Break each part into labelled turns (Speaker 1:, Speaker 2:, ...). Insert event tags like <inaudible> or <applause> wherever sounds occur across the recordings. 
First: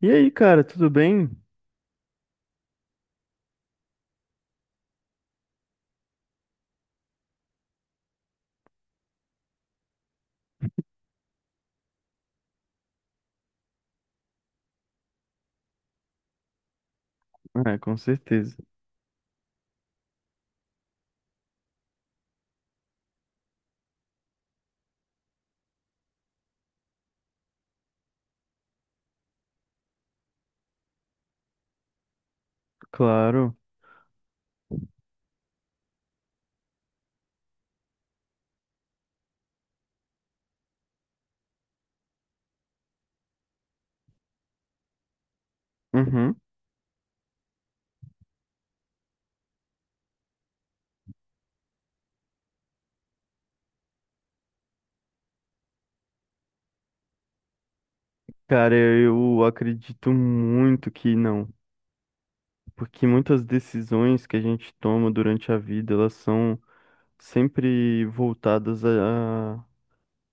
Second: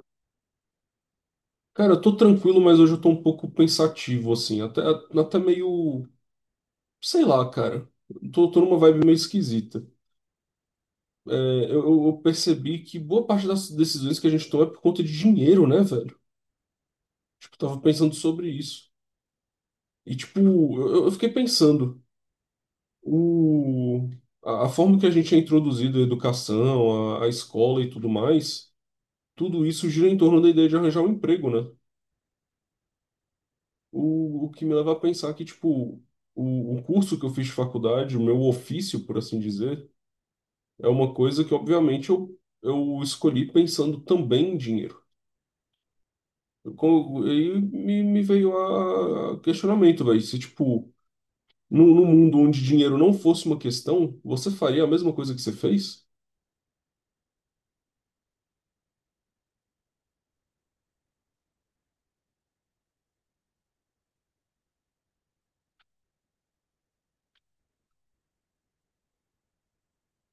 Speaker 1: E aí, cara, tudo bem?
Speaker 2: Cara, eu tô tranquilo, mas hoje eu tô um pouco pensativo, assim, até meio, sei lá, cara. Tô numa vibe meio esquisita. É, eu percebi que boa parte das decisões que a gente toma é por conta de dinheiro, né, velho? Tipo, eu
Speaker 1: Ah,
Speaker 2: tava
Speaker 1: com
Speaker 2: pensando sobre
Speaker 1: certeza.
Speaker 2: isso. E, tipo, eu fiquei pensando, o, a forma que a gente é introduzido à educação, à escola e tudo mais, tudo isso gira em torno da ideia de arranjar um emprego, né?
Speaker 1: Claro.
Speaker 2: O que me leva a pensar que, tipo, o curso que eu fiz de faculdade, o meu ofício, por assim dizer, é uma coisa que, obviamente, eu escolhi pensando também em dinheiro.
Speaker 1: Uhum.
Speaker 2: E me veio a questionamento, velho, se, tipo, no mundo onde dinheiro não fosse uma questão, você faria a mesma coisa que você fez?
Speaker 1: Cara, eu acredito muito que não, porque muitas decisões que a gente toma durante a vida, elas são sempre voltadas a...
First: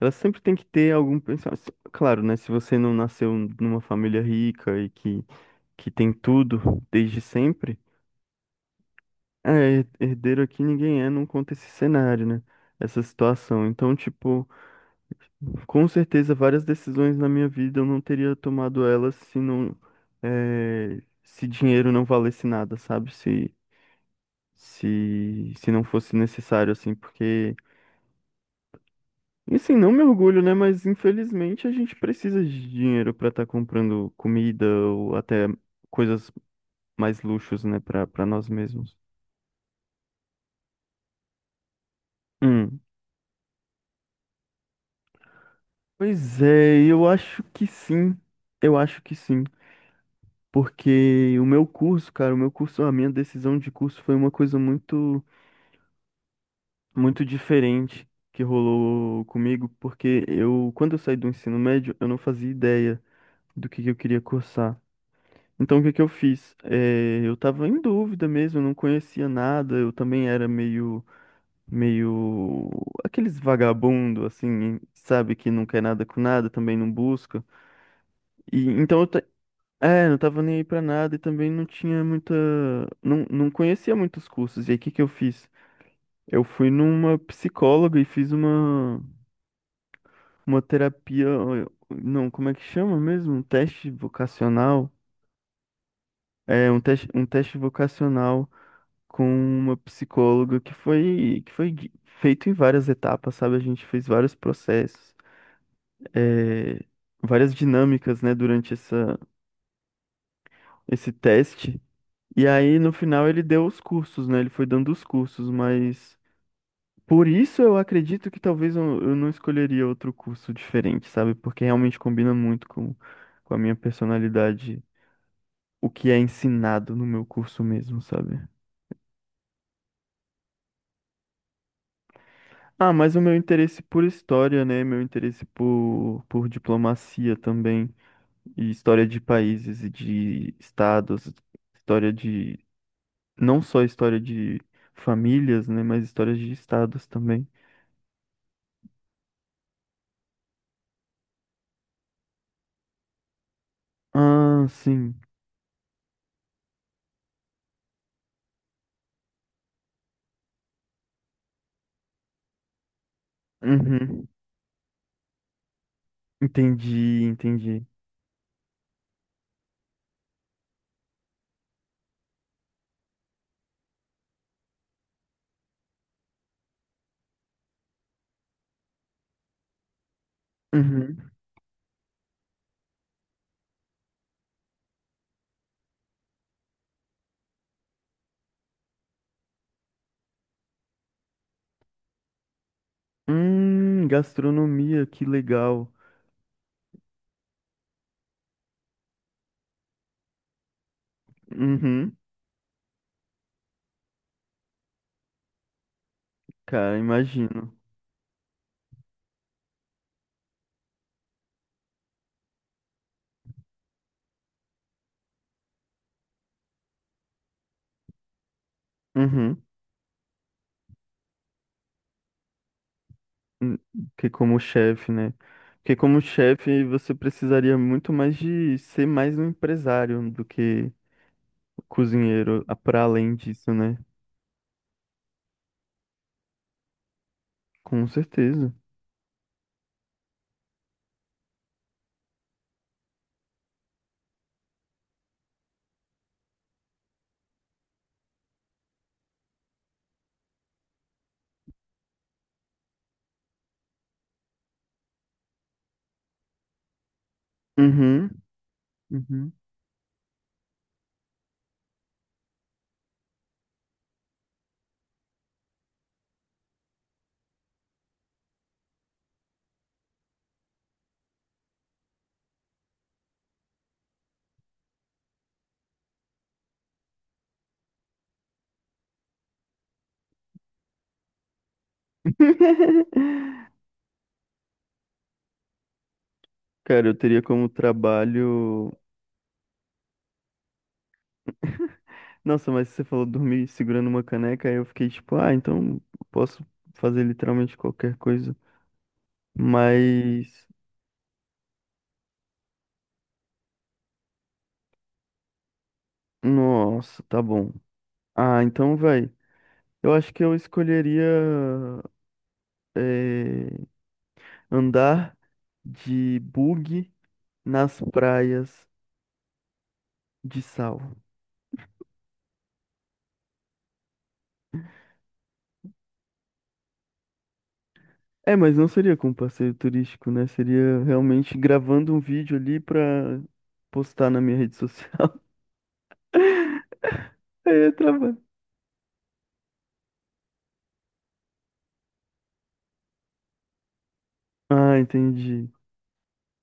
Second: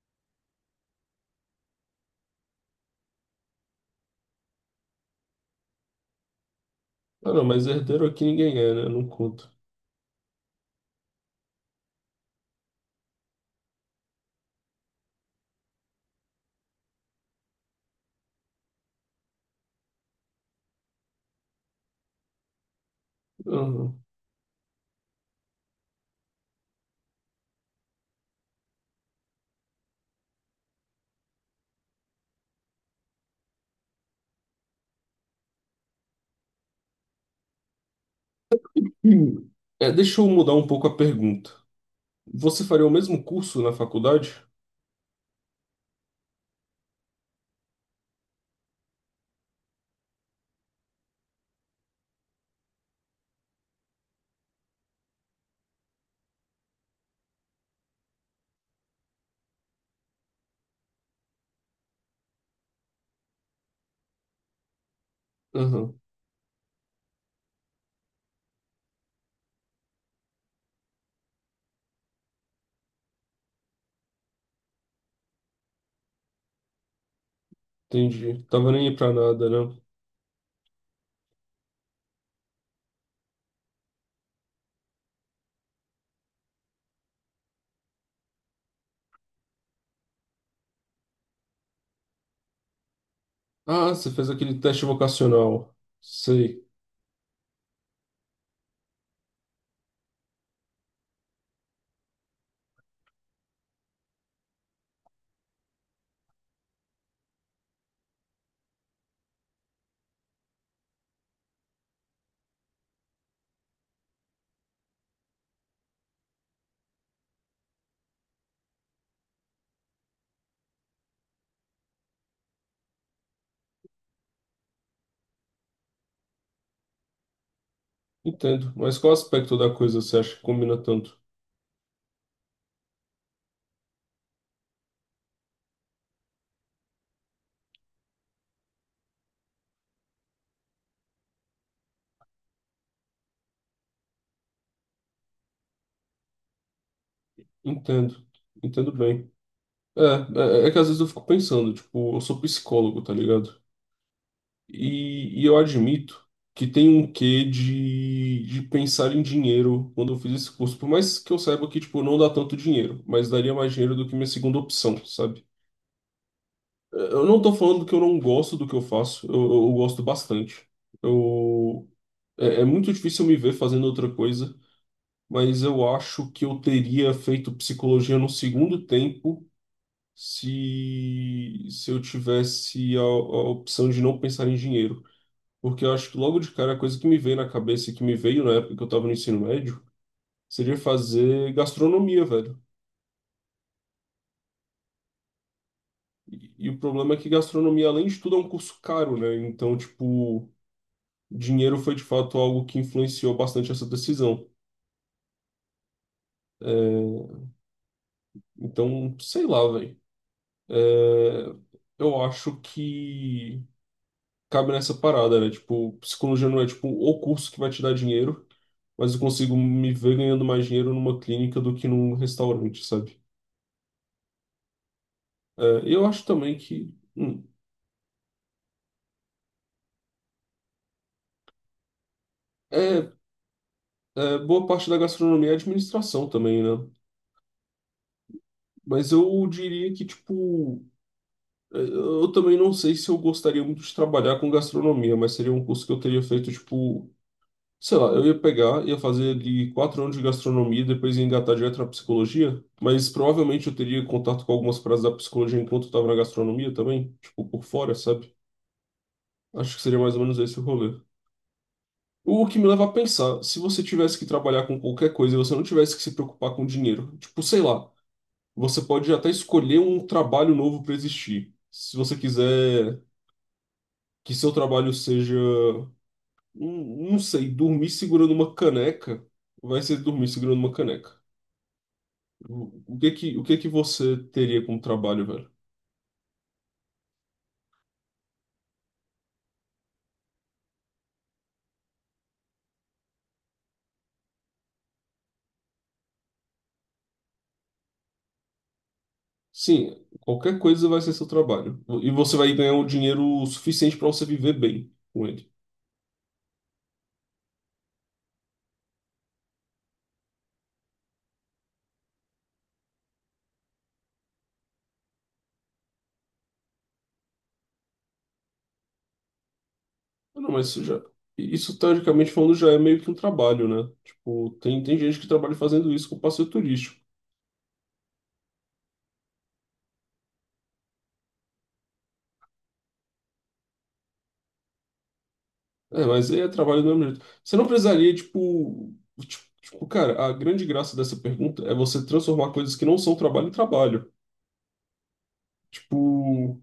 Speaker 1: Elas sempre têm que ter algum pensamento. Claro, né? Se você não nasceu numa família rica que tem tudo desde
Speaker 2: Ah, não, mas
Speaker 1: sempre,
Speaker 2: herdeiro aqui ninguém é, né? Não conta.
Speaker 1: é, herdeiro aqui ninguém é, não conta esse cenário, né? Essa situação. Então, tipo. Com certeza, várias decisões na minha vida eu não teria tomado elas se não, se dinheiro não valesse nada, sabe?
Speaker 2: Aham.
Speaker 1: Se não fosse necessário, assim, porque, assim, não me orgulho, né? Mas infelizmente a gente precisa de dinheiro para estar comprando comida ou até coisas mais luxos, né, para nós mesmos.
Speaker 2: Hum. É, deixa eu mudar um pouco a pergunta. Você
Speaker 1: Hum.
Speaker 2: faria o mesmo curso na faculdade?
Speaker 1: Pois é, eu acho que sim. Eu acho que sim. Porque o meu curso, cara, o meu curso, a minha decisão de curso foi uma coisa muito diferente que rolou comigo, porque eu, quando eu saí do ensino médio, eu não fazia ideia do que eu queria cursar. Então, o que
Speaker 2: Aham,
Speaker 1: que eu fiz? Eu estava em dúvida mesmo, eu não conhecia nada, eu também era meio aqueles vagabundo, assim, sabe, que não quer nada com nada, também não busca.
Speaker 2: entendi.
Speaker 1: E
Speaker 2: Tava nem aí pra nada, né?
Speaker 1: é, não tava nem aí pra nada e também não tinha muita. Não conhecia muitos cursos. E aí, o que que eu fiz? Eu fui numa psicóloga e fiz uma. Uma terapia, ó, não, como é que chama mesmo? Um
Speaker 2: Ah,
Speaker 1: teste
Speaker 2: você fez aquele teste
Speaker 1: vocacional.
Speaker 2: vocacional. Sei.
Speaker 1: É, um teste vocacional com uma psicóloga feito em várias etapas, sabe? A gente fez vários processos, é, várias dinâmicas, né, durante esse teste. E aí, no final, ele deu os cursos, né? Ele foi dando os cursos, mas por isso eu acredito que talvez eu não escolheria outro curso diferente, sabe? Porque realmente combina muito com a minha personalidade o que é ensinado no meu curso mesmo, sabe?
Speaker 2: Entendo. Mas qual aspecto da coisa você acha que combina tanto?
Speaker 1: Ah, mas o meu interesse por história, né? Meu interesse por diplomacia também, e história de países e de estados, história de, não só história de famílias, né? Mas histórias de estados também.
Speaker 2: Entendo. Entendo bem. É, é que às vezes eu fico pensando, tipo, eu sou psicólogo, tá ligado?
Speaker 1: Ah, sim.
Speaker 2: E eu admito que tem um quê de pensar em dinheiro quando eu fiz esse curso. Por mais que eu saiba que, tipo, não dá tanto dinheiro, mas daria mais dinheiro do que minha
Speaker 1: Uhum.
Speaker 2: segunda opção, sabe?
Speaker 1: Entendi,
Speaker 2: Eu não tô falando
Speaker 1: entendi.
Speaker 2: que eu não gosto do que eu faço, eu gosto bastante. Eu, é muito difícil me ver fazendo outra coisa, mas eu acho que eu teria feito psicologia no segundo tempo
Speaker 1: Uhum.
Speaker 2: se eu tivesse a opção de não pensar em dinheiro. Porque eu acho que logo de cara a coisa que me veio na cabeça, e que me veio na época que eu estava no ensino médio, seria fazer gastronomia, velho.
Speaker 1: Gastronomia, que legal.
Speaker 2: E o problema é que gastronomia, além de tudo, é um curso caro, né? Então, tipo, dinheiro foi de
Speaker 1: Uhum.
Speaker 2: fato algo que influenciou bastante essa decisão.
Speaker 1: Cara,
Speaker 2: É,
Speaker 1: imagino.
Speaker 2: então, sei lá, velho. É, eu acho que cabe nessa parada, né? Tipo, psicologia não é tipo o curso que vai te dar dinheiro, mas eu consigo
Speaker 1: Uhum.
Speaker 2: me ver ganhando mais dinheiro numa clínica do que num restaurante, sabe?
Speaker 1: Hum, que como chefe, né?
Speaker 2: É, e
Speaker 1: Porque
Speaker 2: eu
Speaker 1: como
Speaker 2: acho também
Speaker 1: chefe
Speaker 2: que
Speaker 1: você
Speaker 2: hum,
Speaker 1: precisaria muito mais de ser mais um empresário do que cozinheiro, para
Speaker 2: é,
Speaker 1: além disso, né?
Speaker 2: boa parte da gastronomia é administração também, né?
Speaker 1: Com certeza.
Speaker 2: Mas eu diria que, tipo, eu também não sei se eu gostaria muito de trabalhar com gastronomia, mas seria um curso que eu teria feito, tipo. Sei lá, eu ia pegar, ia fazer ali 4 anos de gastronomia, depois ia engatar direto na psicologia, mas provavelmente eu teria contato com algumas praças da psicologia enquanto eu tava na gastronomia também, tipo, por fora,
Speaker 1: Uhum,
Speaker 2: sabe?
Speaker 1: uhum.
Speaker 2: Acho que seria mais ou menos esse o rolê. O que me leva a pensar, se você tivesse que trabalhar com qualquer coisa e você não tivesse que se preocupar com dinheiro, tipo, sei lá, você pode até escolher um trabalho novo para existir. Se você quiser que seu trabalho seja, não sei, dormir segurando uma caneca, vai ser dormir segurando uma caneca. O que que, o que
Speaker 1: <laughs>
Speaker 2: que você teria como trabalho, velho?
Speaker 1: Cara, eu teria como trabalho. Nossa, mas você falou dormir segurando uma caneca, aí eu fiquei tipo, ah, então posso fazer literalmente qualquer coisa.
Speaker 2: Sim, qualquer
Speaker 1: Mas,
Speaker 2: coisa vai ser seu trabalho. E você vai ganhar um dinheiro suficiente para você viver bem com ele.
Speaker 1: nossa, tá bom. Ah, então vai. Eu acho que eu escolheria. eh, Andar de bug nas praias
Speaker 2: Ah, não,
Speaker 1: de
Speaker 2: mas isso já.
Speaker 1: sal.
Speaker 2: Isso, teoricamente falando, já é meio que um trabalho, né? Tipo, tem gente que trabalha fazendo isso com passeio turístico.
Speaker 1: É, mas não seria com passeio turístico, né? Seria realmente gravando um vídeo ali pra postar na minha rede social.
Speaker 2: É, mas aí é trabalho do mesmo jeito. Você
Speaker 1: <laughs>
Speaker 2: não
Speaker 1: Aí é
Speaker 2: precisaria,
Speaker 1: trabalho.
Speaker 2: tipo. Tipo, cara, a grande graça dessa pergunta é você transformar coisas que não são trabalho em trabalho.
Speaker 1: Ah, entendi.
Speaker 2: Tipo.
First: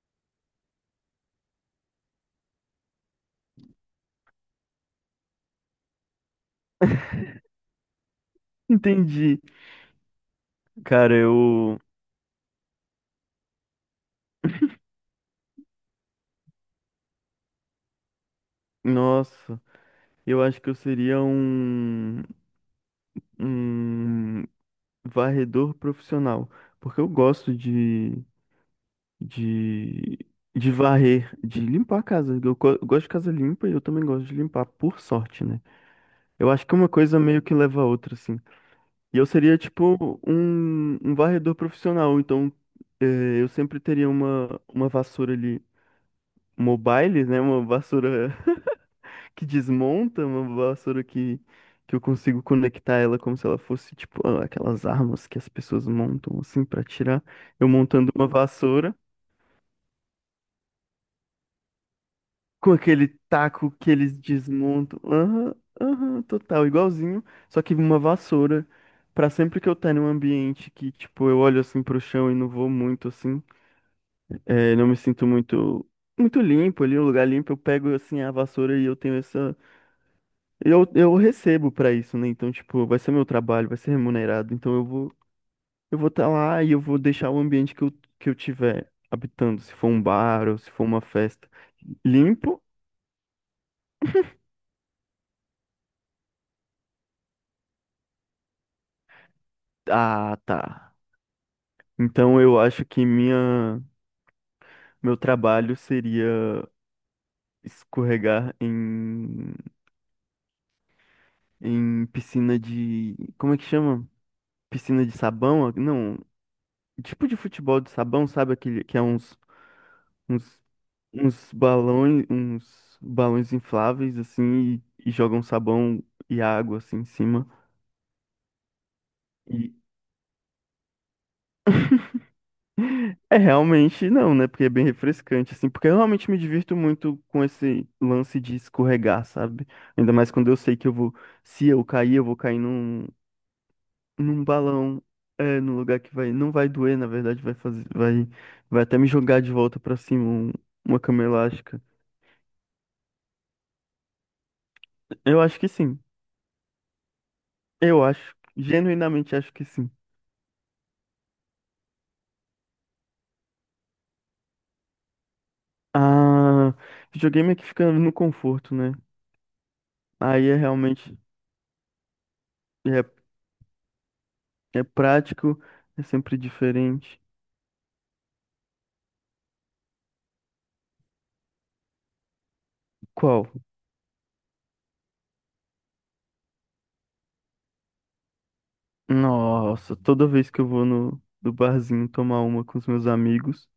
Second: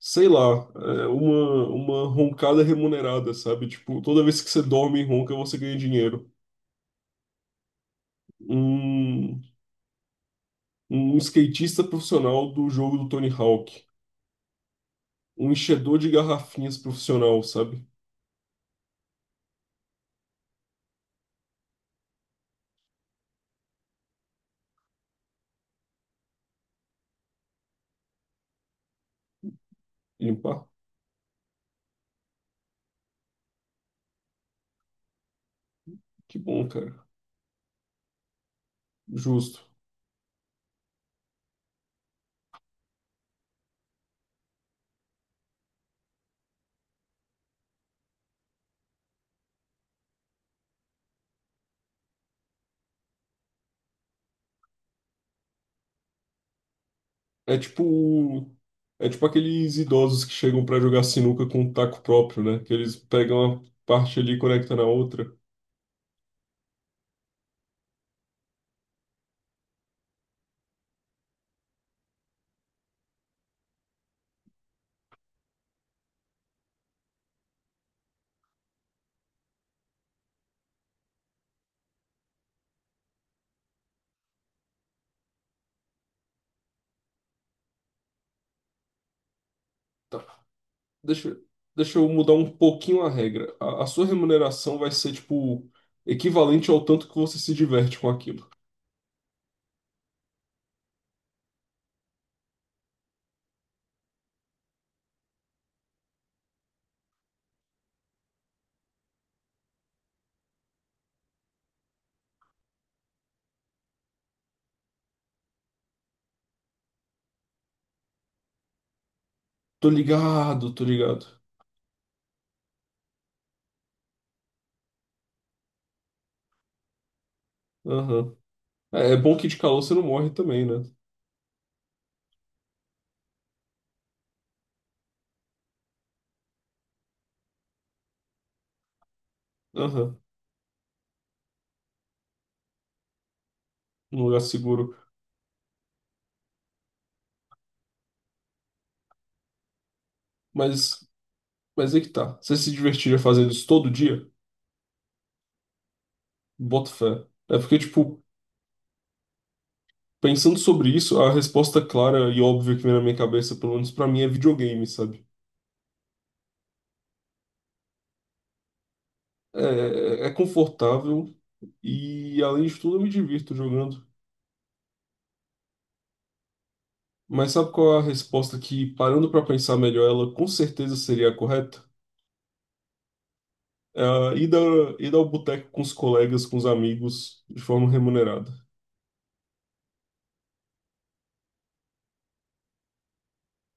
Speaker 2: Sei lá, uma roncada remunerada, sabe? Tipo, toda vez que você dorme e ronca, você ganha dinheiro.
Speaker 1: Entendi.
Speaker 2: Um,
Speaker 1: Cara,
Speaker 2: um
Speaker 1: eu.
Speaker 2: skatista profissional do jogo do Tony Hawk. Um enchedor de garrafinhas profissional, sabe?
Speaker 1: Nossa, eu acho que eu seria um. Um varredor profissional. Porque eu gosto de. De,
Speaker 2: Limpar?
Speaker 1: de varrer, de limpar a casa. Eu gosto de casa limpa e eu também gosto de limpar, por sorte, né?
Speaker 2: Que
Speaker 1: Eu acho
Speaker 2: bom,
Speaker 1: que uma
Speaker 2: cara.
Speaker 1: coisa meio que leva a outra, assim. E eu seria,
Speaker 2: Justo.
Speaker 1: tipo, um varredor profissional, então eu sempre teria uma vassoura ali mobile, né? Uma vassoura <laughs> que desmonta, uma vassoura que. Que eu consigo conectar ela como se ela fosse, tipo, aquelas armas que as pessoas montam, assim, pra tirar.
Speaker 2: É
Speaker 1: Eu montando uma
Speaker 2: tipo.
Speaker 1: vassoura.
Speaker 2: É tipo aqueles idosos que chegam pra jogar sinuca com um taco próprio, né? Que
Speaker 1: Com
Speaker 2: eles
Speaker 1: aquele
Speaker 2: pegam uma
Speaker 1: taco que eles
Speaker 2: parte ali e conectam na
Speaker 1: desmontam.
Speaker 2: outra.
Speaker 1: Aham, aham, total, igualzinho. Só que uma vassoura. Pra sempre que eu tá num ambiente que, tipo, eu olho assim pro chão e não vou muito assim. É, não me sinto muito. Muito limpo ali, um lugar limpo, eu pego assim a vassoura e eu tenho essa. Eu recebo pra isso, né? Então, tipo, vai ser meu trabalho, vai ser remunerado. Então eu vou estar lá e eu vou deixar o ambiente que eu tiver habitando, se for um bar ou se for uma
Speaker 2: Deixa, eu-
Speaker 1: festa,
Speaker 2: Deixa eu mudar um
Speaker 1: limpo.
Speaker 2: pouquinho a regra. A sua remuneração vai ser, tipo, equivalente ao tanto que você se diverte com aquilo.
Speaker 1: Ah, tá. Então eu acho que minha, meu trabalho seria escorregar em piscina de. Como é que chama? Piscina de sabão? Não, tipo de futebol de sabão, sabe? Aquele que é
Speaker 2: Tô
Speaker 1: uns,
Speaker 2: ligado, tô ligado.
Speaker 1: uns balões infláveis assim e jogam sabão e água assim em cima.
Speaker 2: Aham. É bom que de calor você não morre também, né?
Speaker 1: É, realmente não, né? Porque é bem refrescante, assim. Porque eu realmente me divirto muito com esse lance de escorregar, sabe? Ainda
Speaker 2: Aham.
Speaker 1: mais quando eu sei que eu vou. Se eu cair, eu vou cair num,
Speaker 2: Num lugar
Speaker 1: num
Speaker 2: seguro.
Speaker 1: balão. É, num lugar que vai. Não vai doer, na verdade, vai fazer. Vai até me jogar de volta pra cima uma
Speaker 2: Mas,
Speaker 1: cama elástica.
Speaker 2: mas é que tá. Você se divertiria fazendo isso todo dia?
Speaker 1: Eu acho que sim.
Speaker 2: Boto fé. É porque,
Speaker 1: Eu
Speaker 2: tipo,
Speaker 1: acho. Genuinamente acho que sim.
Speaker 2: pensando sobre isso, a resposta clara e óbvia que vem na minha cabeça, pelo menos pra mim, é videogame, sabe?
Speaker 1: Ah, videogame é que fica no conforto, né?
Speaker 2: É, é
Speaker 1: Aí é realmente.
Speaker 2: confortável e, além de tudo, eu
Speaker 1: É,
Speaker 2: me divirto jogando.
Speaker 1: é prático, é sempre diferente.
Speaker 2: Mas sabe qual é a resposta que, parando para pensar melhor, ela com certeza seria a correta?
Speaker 1: Qual?
Speaker 2: É a ida ao boteco com os colegas, com os amigos, de forma remunerada.
Speaker 1: Nossa, toda vez que eu vou no barzinho tomar uma com os meus amigos,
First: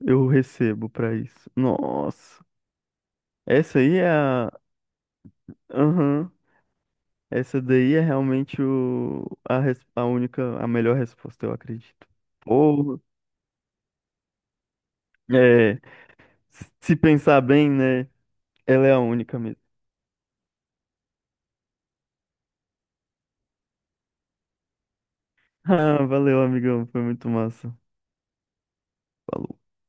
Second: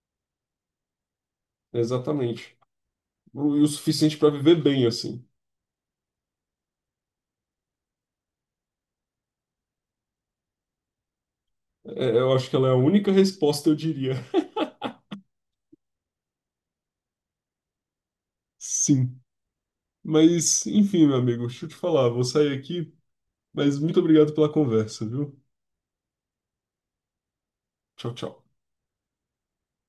Speaker 1: eu recebo pra isso. Nossa,
Speaker 2: Exatamente. E o
Speaker 1: essa aí é
Speaker 2: suficiente para viver
Speaker 1: a.
Speaker 2: bem, assim.
Speaker 1: Aham, essa daí é realmente a única, a melhor resposta, eu acredito.
Speaker 2: É, eu acho que ela é a
Speaker 1: Ou,
Speaker 2: única resposta, eu diria.
Speaker 1: é, se pensar bem, né?
Speaker 2: <laughs>
Speaker 1: Ela é a
Speaker 2: Sim.
Speaker 1: única mesmo.
Speaker 2: Mas, enfim, meu amigo, deixa eu te falar, vou sair aqui, mas muito obrigado pela conversa, viu?
Speaker 1: Ah, valeu, amigão, foi muito massa.
Speaker 2: Tchau, tchau.
Speaker 1: Falou.